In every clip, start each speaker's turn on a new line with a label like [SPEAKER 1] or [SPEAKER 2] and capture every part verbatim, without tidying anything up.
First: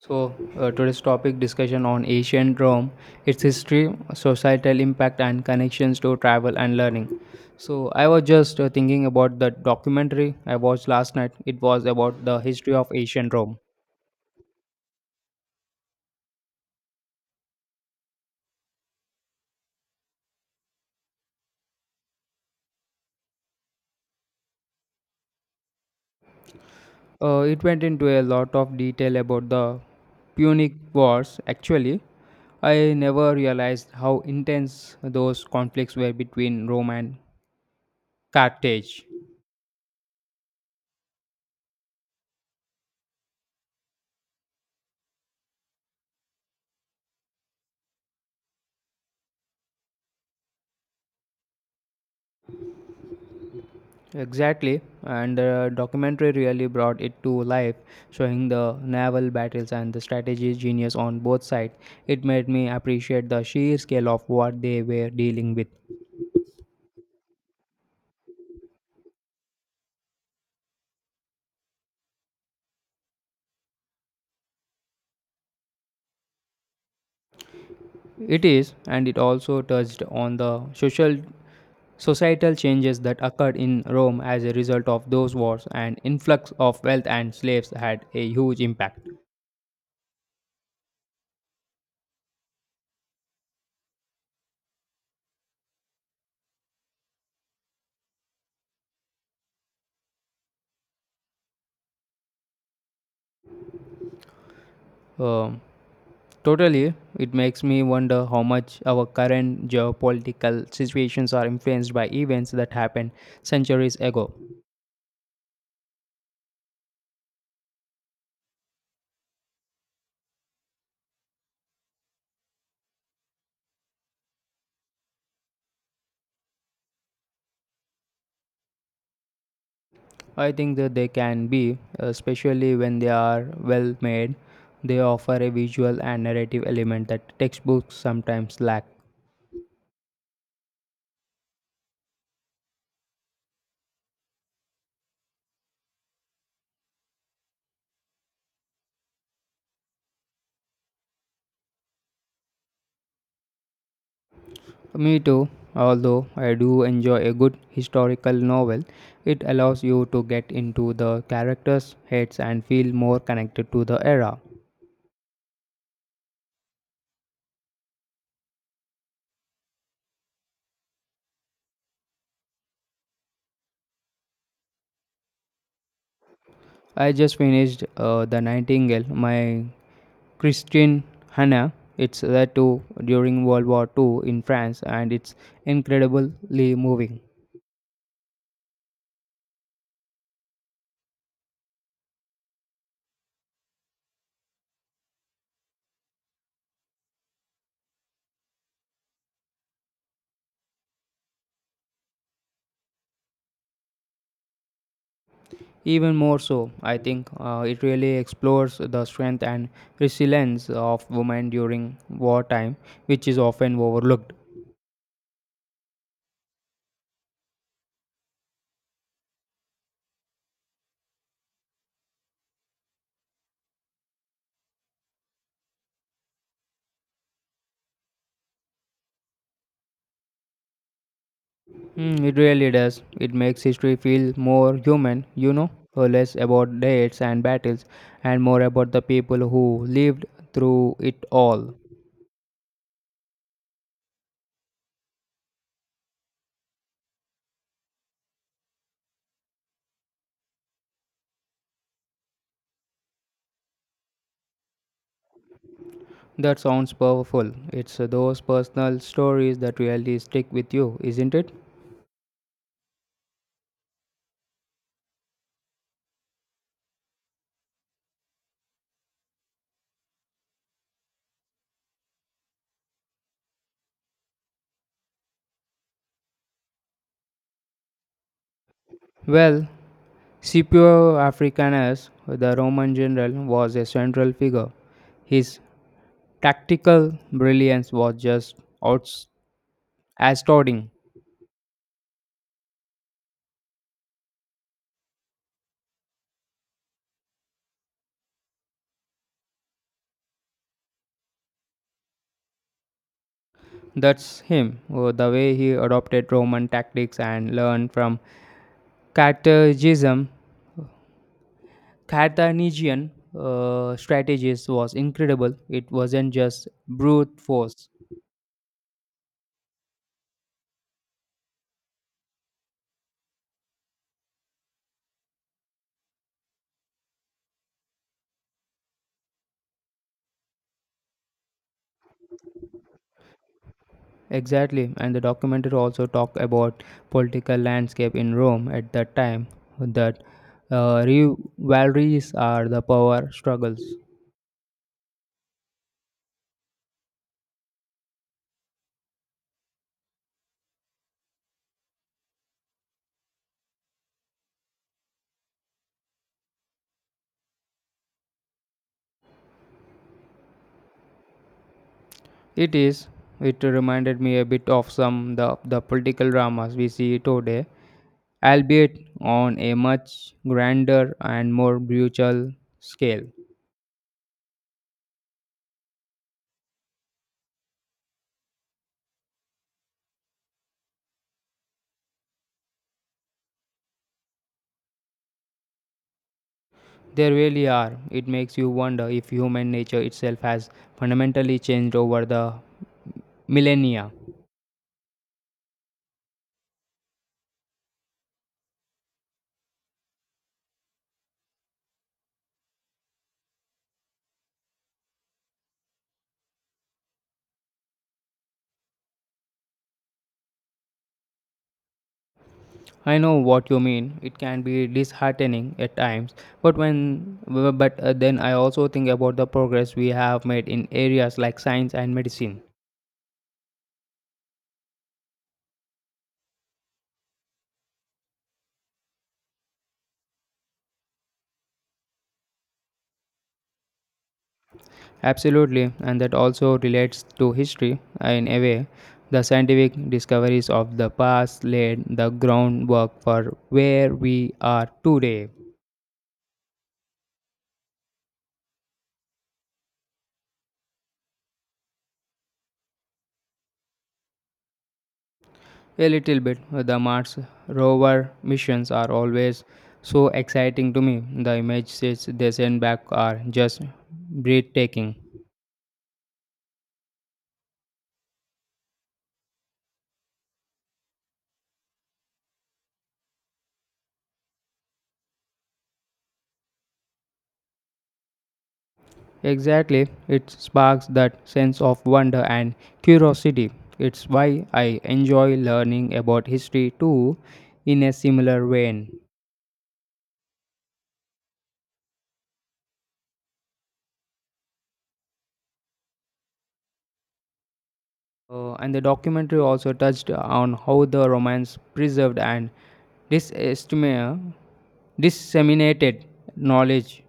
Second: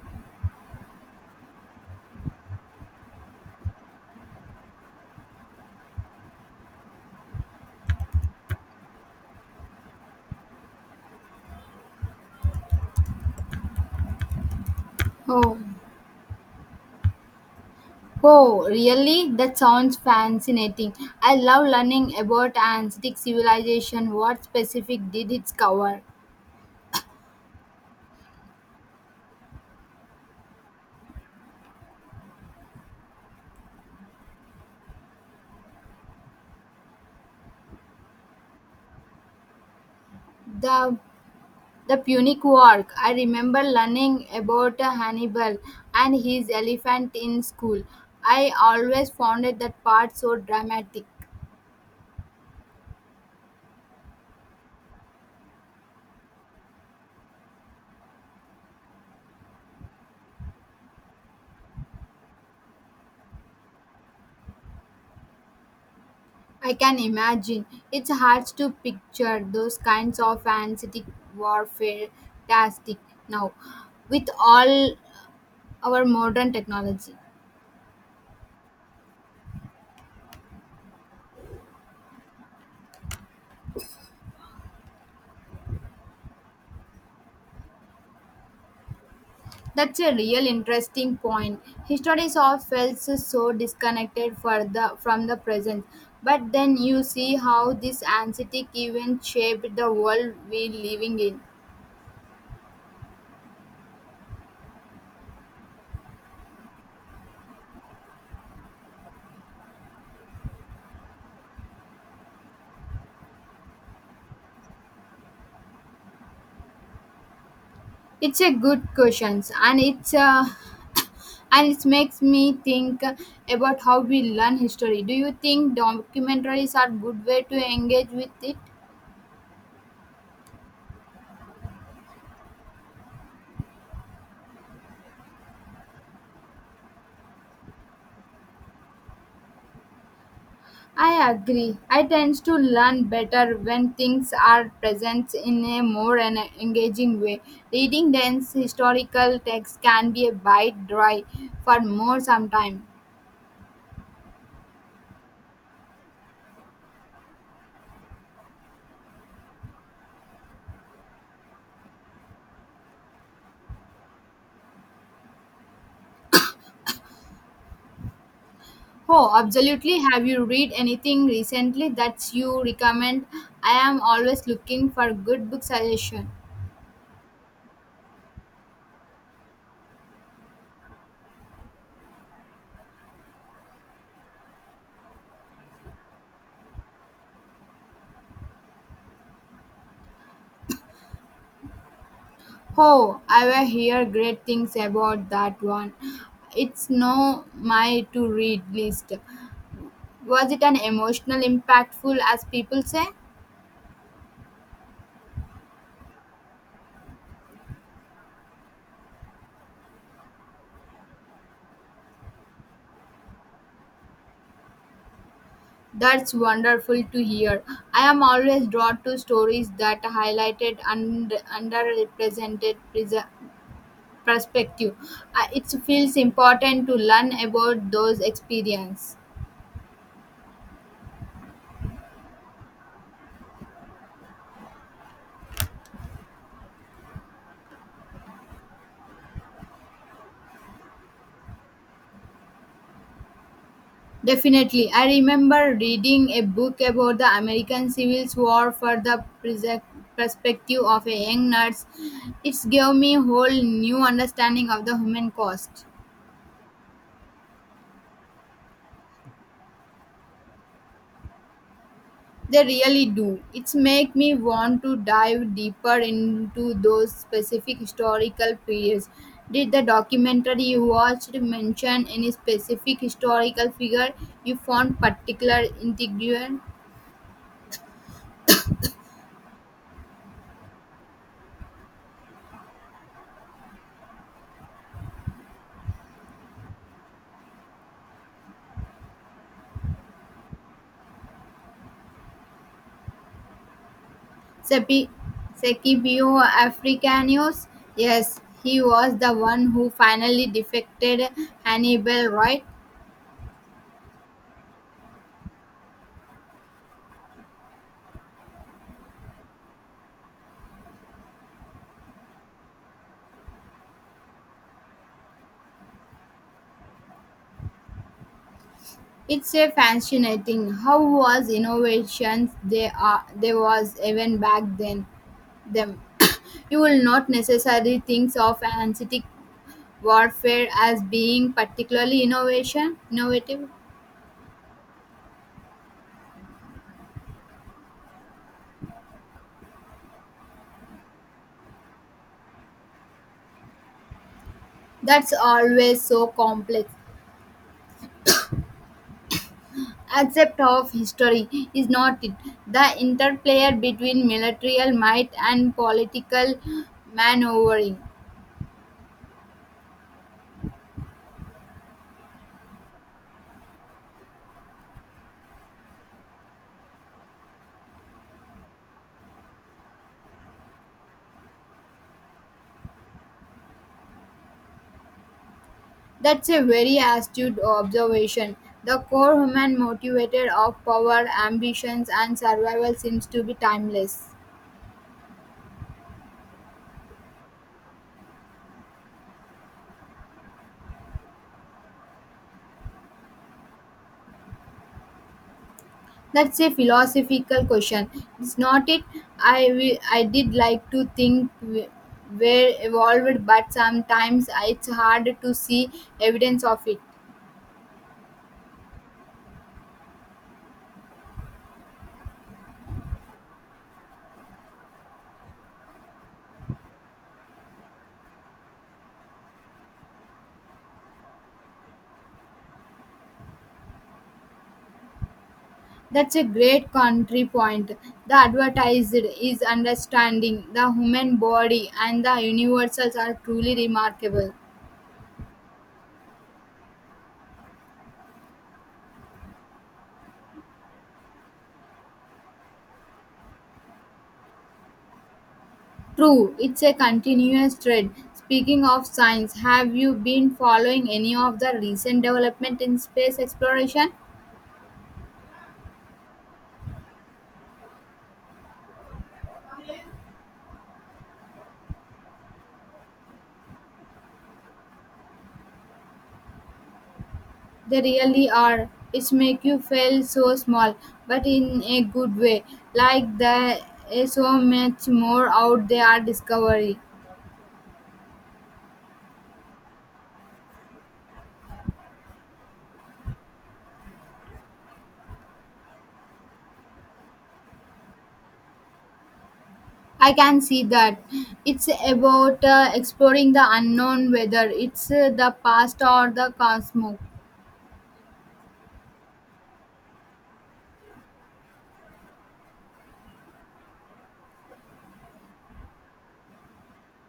[SPEAKER 1] So, uh, today's topic discussion on ancient Rome, its history, societal impact, and connections to travel and learning. So, I was just uh, thinking about the documentary I watched last night. It was about the history of ancient Rome.
[SPEAKER 2] Oh, oh, really? That sounds fascinating. I love learning about ancient civilization. What specific did it cover?
[SPEAKER 1] Uh, it went into a lot of detail about the Punic Wars. Actually, I never realized how intense those conflicts were between Rome and Carthage.
[SPEAKER 2] The the Punic War. I remember learning about Hannibal and his elephant in school. I always found it that part so dramatic.
[SPEAKER 1] Exactly, and the documentary really brought it to life, showing the naval battles and the strategy genius on both sides. It made me appreciate the sheer scale of what they were dealing with.
[SPEAKER 2] I can imagine. It's hard to picture those kinds of ancient warfare tastic now with all our modern technology.
[SPEAKER 1] It is, and it also touched on the social societal changes that occurred in Rome as a result of those wars, and influx of wealth and slaves had a huge impact.
[SPEAKER 2] That's a real interesting point. History is all felt so disconnected for the, from the present. But then you see how this anxiety event shaped the world we're living in.
[SPEAKER 1] Um, Totally, it makes me wonder how much our current geopolitical situations are influenced by events that happened centuries ago.
[SPEAKER 2] It's a good question, and it's uh, and it makes me think about how we learn history. Do you think documentaries are good way to engage with it?
[SPEAKER 1] I think that they can be, especially when they are well made, they offer a visual and narrative element that textbooks sometimes lack.
[SPEAKER 2] I agree. I tend to learn better when things are present in a more en- engaging way. Reading dense historical texts can be a bite dry for more sometime.
[SPEAKER 1] Me too, although I do enjoy a good historical novel, it allows you to get into the characters' heads and feel more connected to the era.
[SPEAKER 2] Oh, absolutely. Have you read anything recently that you recommend? I am always looking for good book suggestion.
[SPEAKER 1] I just finished uh, The Nightingale, my Christian Hannah. It's set to during World War two in France, and it's incredibly moving.
[SPEAKER 2] Oh, I will hear great things about that one. It's no my to read list. Was it an emotional impactful as people say?
[SPEAKER 1] Even more so, I think uh, it really explores the strength and resilience of women during wartime, which is often overlooked.
[SPEAKER 2] That's wonderful to hear. I am always drawn to stories that highlighted and underrepresented pres- perspective. Uh, It feels important to learn about those experiences.
[SPEAKER 1] Mm, it really does. It makes history feel more human, you know, or less about dates and battles, and more about the people who lived through it all.
[SPEAKER 2] Definitely. I remember reading a book about the American Civil War for the pres- perspective of a young nurse. It gave me a whole new understanding of the human cost.
[SPEAKER 1] That sounds powerful. It's uh, those personal stories that really stick with you, isn't it?
[SPEAKER 2] They really do. It's make me want to dive deeper into those specific historical periods. Did the documentary you watched mention any specific historical figure you found particular intriguing?
[SPEAKER 1] Well, Scipio Africanus, the Roman general, was a central figure. His tactical brilliance was just outs- astounding.
[SPEAKER 2] Sepi- Scipio Africanus? Yes, he was the one who finally defected Hannibal, right?
[SPEAKER 1] That's him, uh, the way he adopted Roman tactics and learned from Carthagism. Carthaginian uh, strategies was incredible. It wasn't just brute force.
[SPEAKER 2] It's a fascinating how was innovations they are there was even back then them. you will not necessarily think of anesthetic warfare as being particularly innovation innovative.
[SPEAKER 1] Exactly, and the documentary also talk about political landscape in Rome at that time that uh, rivalries are the power struggles.
[SPEAKER 2] That's always so complex. Except of history is not it. The interplay between military might and political maneuvering.
[SPEAKER 1] It is. It reminded me a bit of some the the political dramas we see today, albeit on a much grander and more brutal scale.
[SPEAKER 2] That's a very astute observation. The core human motivator of power, ambitions, and survival seems to be timeless.
[SPEAKER 1] They really are. It makes you wonder if human nature itself has fundamentally changed over the millennia.
[SPEAKER 2] That's a philosophical question. It's not it. I wi- I did like to think we- we're evolved, but sometimes it's hard to see evidence of it.
[SPEAKER 1] I know what you mean. It can be disheartening at times, but when but uh, then I also think about the progress we have made in areas like science and medicine.
[SPEAKER 2] That's a great country point. The advertised is understanding the human body and the universals are truly remarkable.
[SPEAKER 1] Absolutely, and that also relates to history uh, in a way. The scientific discoveries of the past laid the groundwork for where we are today.
[SPEAKER 2] True, it's a continuous trend. Speaking of science, have you been following any of the recent development in space exploration?
[SPEAKER 1] A little bit. The Mars rover missions are always so exciting to me. The images they send back are just breathtaking.
[SPEAKER 2] They really are. It's make you feel so small, but in a good way. Like there is so much more out there are discovery.
[SPEAKER 1] Exactly, it sparks that sense of wonder and curiosity. It's why I enjoy learning about history too, in a similar vein.
[SPEAKER 2] I can see that. It's about uh, exploring the unknown, whether it's uh, the past or the cosmos.
[SPEAKER 1] Uh, and the documentary also touched on how the Romans preserved and disestimate, disseminated knowledge.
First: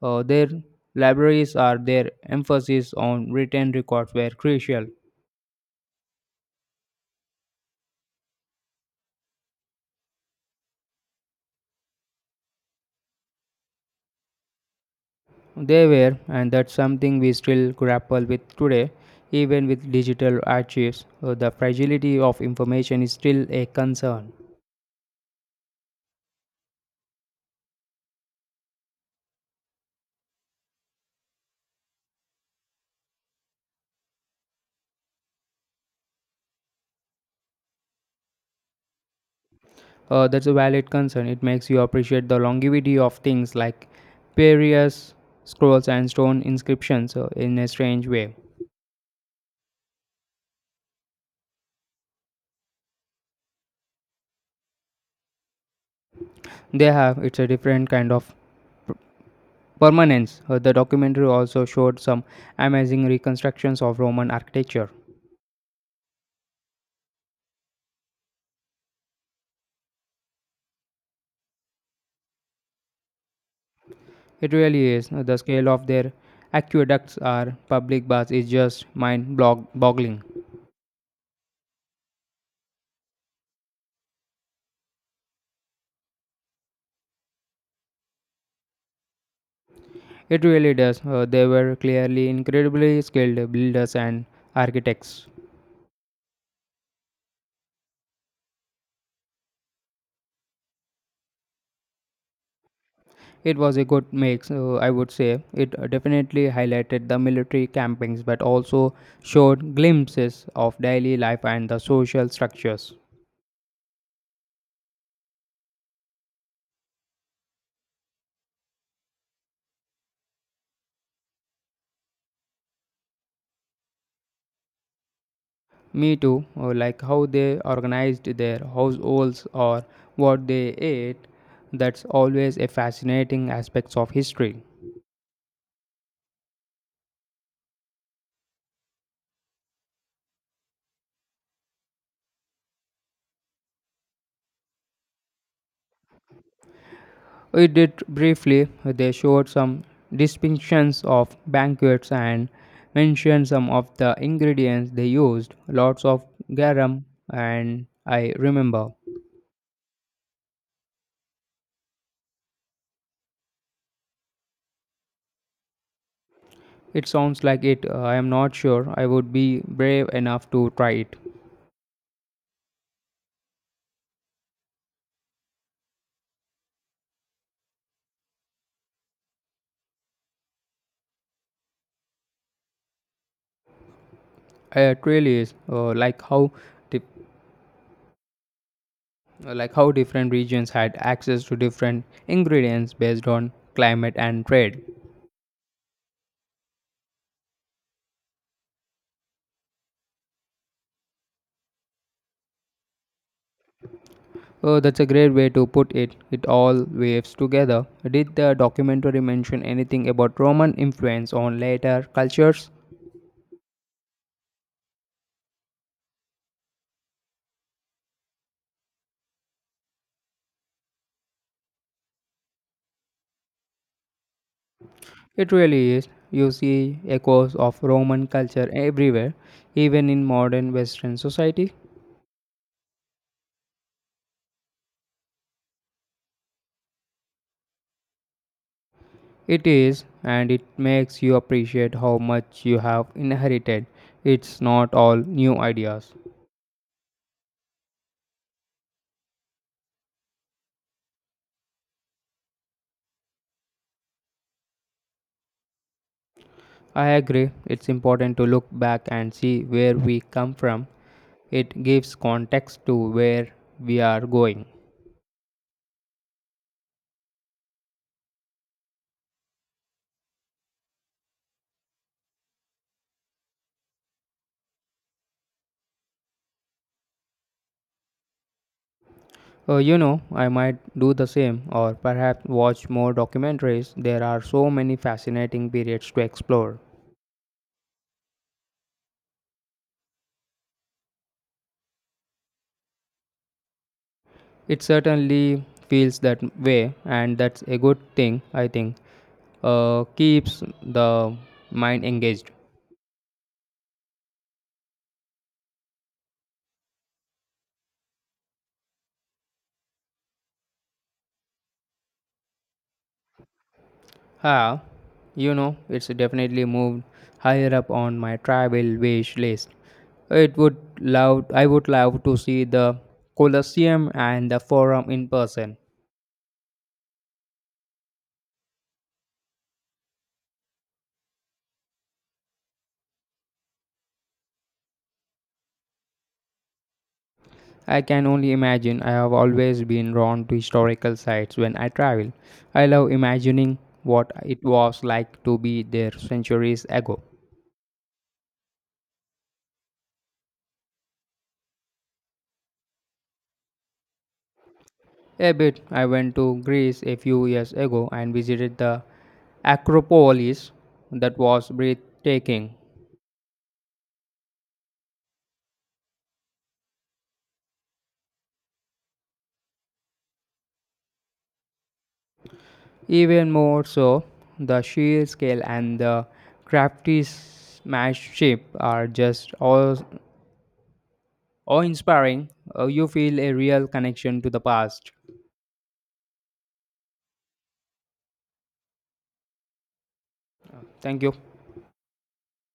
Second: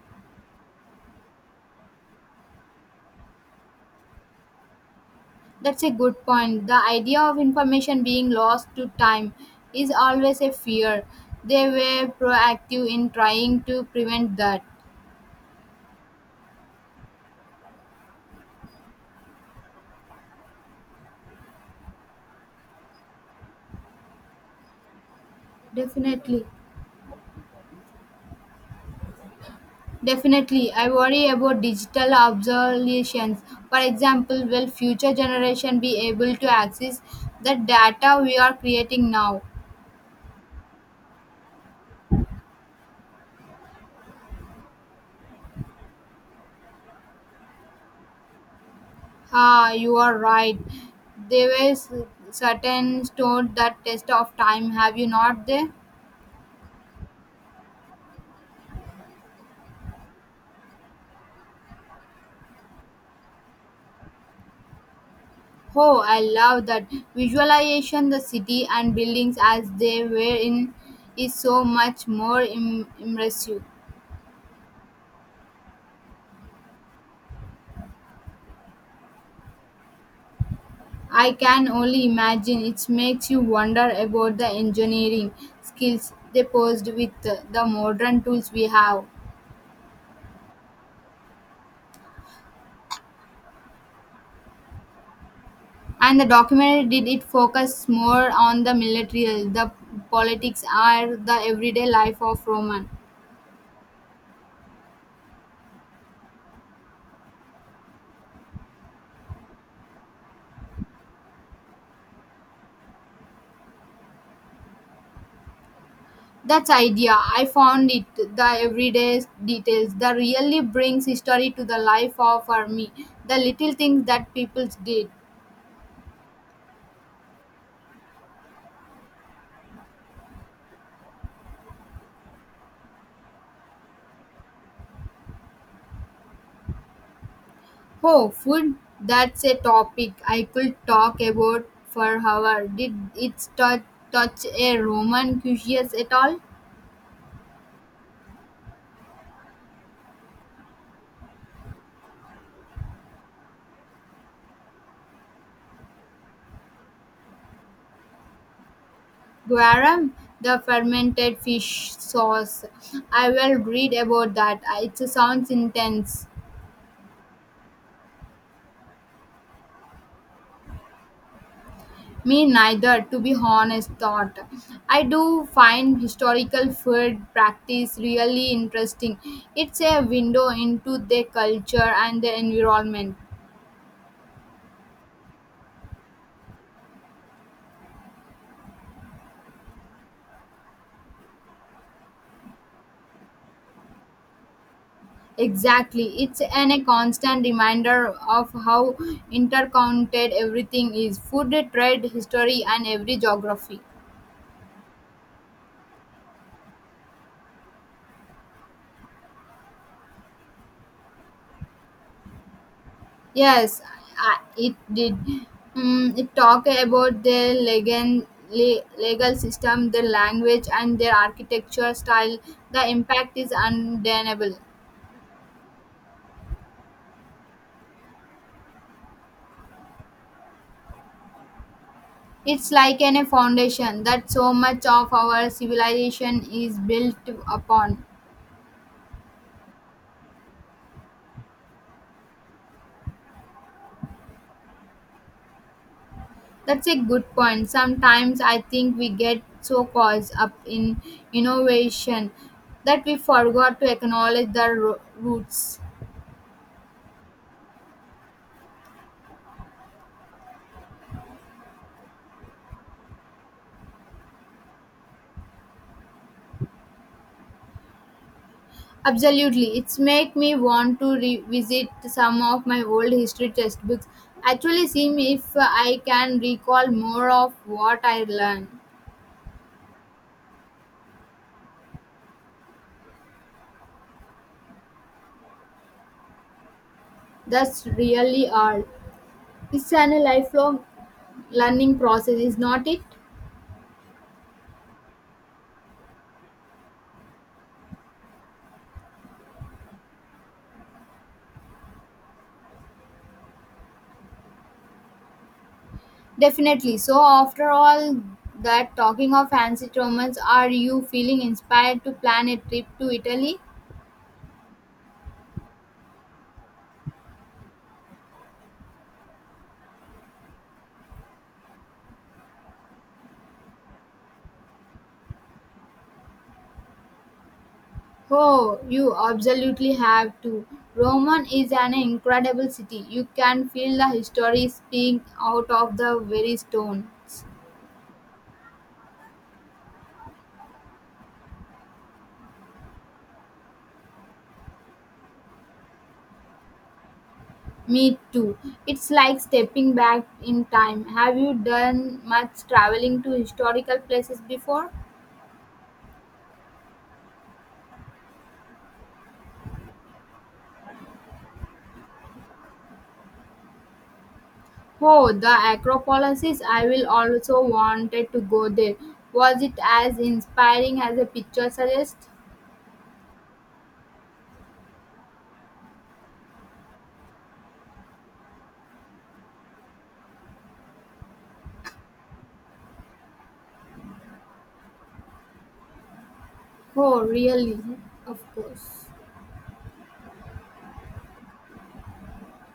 [SPEAKER 1] Uh, their libraries are their emphasis on written records were crucial.
[SPEAKER 2] That's a good point. The idea of information being lost to time is always a fear. They were proactive in trying to prevent that.
[SPEAKER 1] They were, and that's something we still grapple with today. Even with digital archives, uh, the fragility of information is still a concern.
[SPEAKER 2] Definitely. Definitely, I worry about digital obsolescence. For example, will future generation be able to access the data we are creating now?
[SPEAKER 1] Uh, that's a valid concern. It makes you appreciate the longevity of things like various scrolls and stone inscriptions uh, in a strange way.
[SPEAKER 2] Ah, you are right. There were s- certain stored that test of time. Have you not there?
[SPEAKER 1] They have, it's a different kind of p- permanence. Uh, the documentary also showed some amazing reconstructions of Roman architecture.
[SPEAKER 2] Oh, I love that visualization. The city and buildings as they were in is so much more Im- impressive.
[SPEAKER 1] It really is. The scale of their aqueducts or public baths is just mind blog- boggling.
[SPEAKER 2] I can only imagine. It makes you wonder about the engineering skills they posed with the the modern tools we have.
[SPEAKER 1] It really does. Uh, they were clearly incredibly skilled builders and architects.
[SPEAKER 2] And the documentary did it focus more on the military, the politics, or the everyday life of Roman.
[SPEAKER 1] It was a good mix, uh, I would say. It definitely highlighted the military campings but also showed glimpses of daily life and the social structures.
[SPEAKER 2] That's idea. I found it. The everyday details that really brings history to the life of our me. The little things that people did.
[SPEAKER 1] Me too, uh, like how they organized their households or what they ate that's always a fascinating aspect of history.
[SPEAKER 2] Oh, food. That's a topic I could talk about for hours. Did it touch, touch a Roman cuisine at all?
[SPEAKER 1] We did briefly, they showed some distinctions of banquets and mentioned some of the ingredients they used, lots of garum, and I remember.
[SPEAKER 2] Guaram, the fermented fish sauce. I will read about that. It sounds intense.
[SPEAKER 1] It sounds like it, uh, I am not sure I would be brave enough to try it.
[SPEAKER 2] Me neither, to be honest, thought. I do find historical food practice really interesting. It's a window into their culture and their environment.
[SPEAKER 1] Uh, It really is uh, like how dif- uh, like how different regions had access to different ingredients based on climate and trade.
[SPEAKER 2] Exactly. It's an a constant reminder of how interconnected everything is. Food, trade, history and every geography.
[SPEAKER 1] Oh, that's a great way to put it. It all waves together. Did the documentary mention anything about Roman influence on later cultures?
[SPEAKER 2] Yes, I, it did. Mm, it talked about their legal, le- legal system, their language, and their architecture style. The impact is undeniable.
[SPEAKER 1] It really is. You see echoes of Roman culture everywhere, even in modern Western society.
[SPEAKER 2] It's like an, a foundation that so much of our civilization is built upon.
[SPEAKER 1] It is, and it makes you appreciate how much you have inherited. It's not all new ideas.
[SPEAKER 2] That's a good point. Sometimes I think we get so caught up in innovation that we forgot to acknowledge the ro- roots.
[SPEAKER 1] I agree, it's important to look back and see where we come from. It gives context to where we are going.
[SPEAKER 2] Absolutely. It's make me want to revisit some of my old history textbooks. Actually see if I can recall more of what I learned.
[SPEAKER 1] Uh, you know, I might do the same or perhaps watch more documentaries. There are so many fascinating periods to explore.
[SPEAKER 2] That's really all. It's a lifelong learning process, is not it?
[SPEAKER 1] It certainly feels that way, and that's a good thing, I think. Uh, keeps the mind engaged.
[SPEAKER 2] Definitely. So after all that talking of fancy romance, are you feeling inspired to plan a trip to Italy?
[SPEAKER 1] Ah, you know, it's definitely moved higher up on my travel wish list. It would love, I would love to see the Colosseum and the Forum in person.
[SPEAKER 2] Oh, you absolutely have to. Roman is an incredible city. You can feel the history speaking out of the very stones.
[SPEAKER 1] I can only imagine. I have always been drawn to historical sites when I travel. I love imagining what it was like to be there centuries ago.
[SPEAKER 2] Me too. It's like stepping back in time. Have you done much traveling to historical places before?
[SPEAKER 1] A bit, I went to Greece a few years ago and visited the Acropolis that was breathtaking.
[SPEAKER 2] Oh, the Acropolis. I will also wanted to go there. Was it as inspiring as the picture suggests?
[SPEAKER 1] Even more so, the sheer scale and the craftsmanship are just awe inspiring. You feel a real connection to the past.
[SPEAKER 2] Oh, really? Of course.
[SPEAKER 1] Thank you.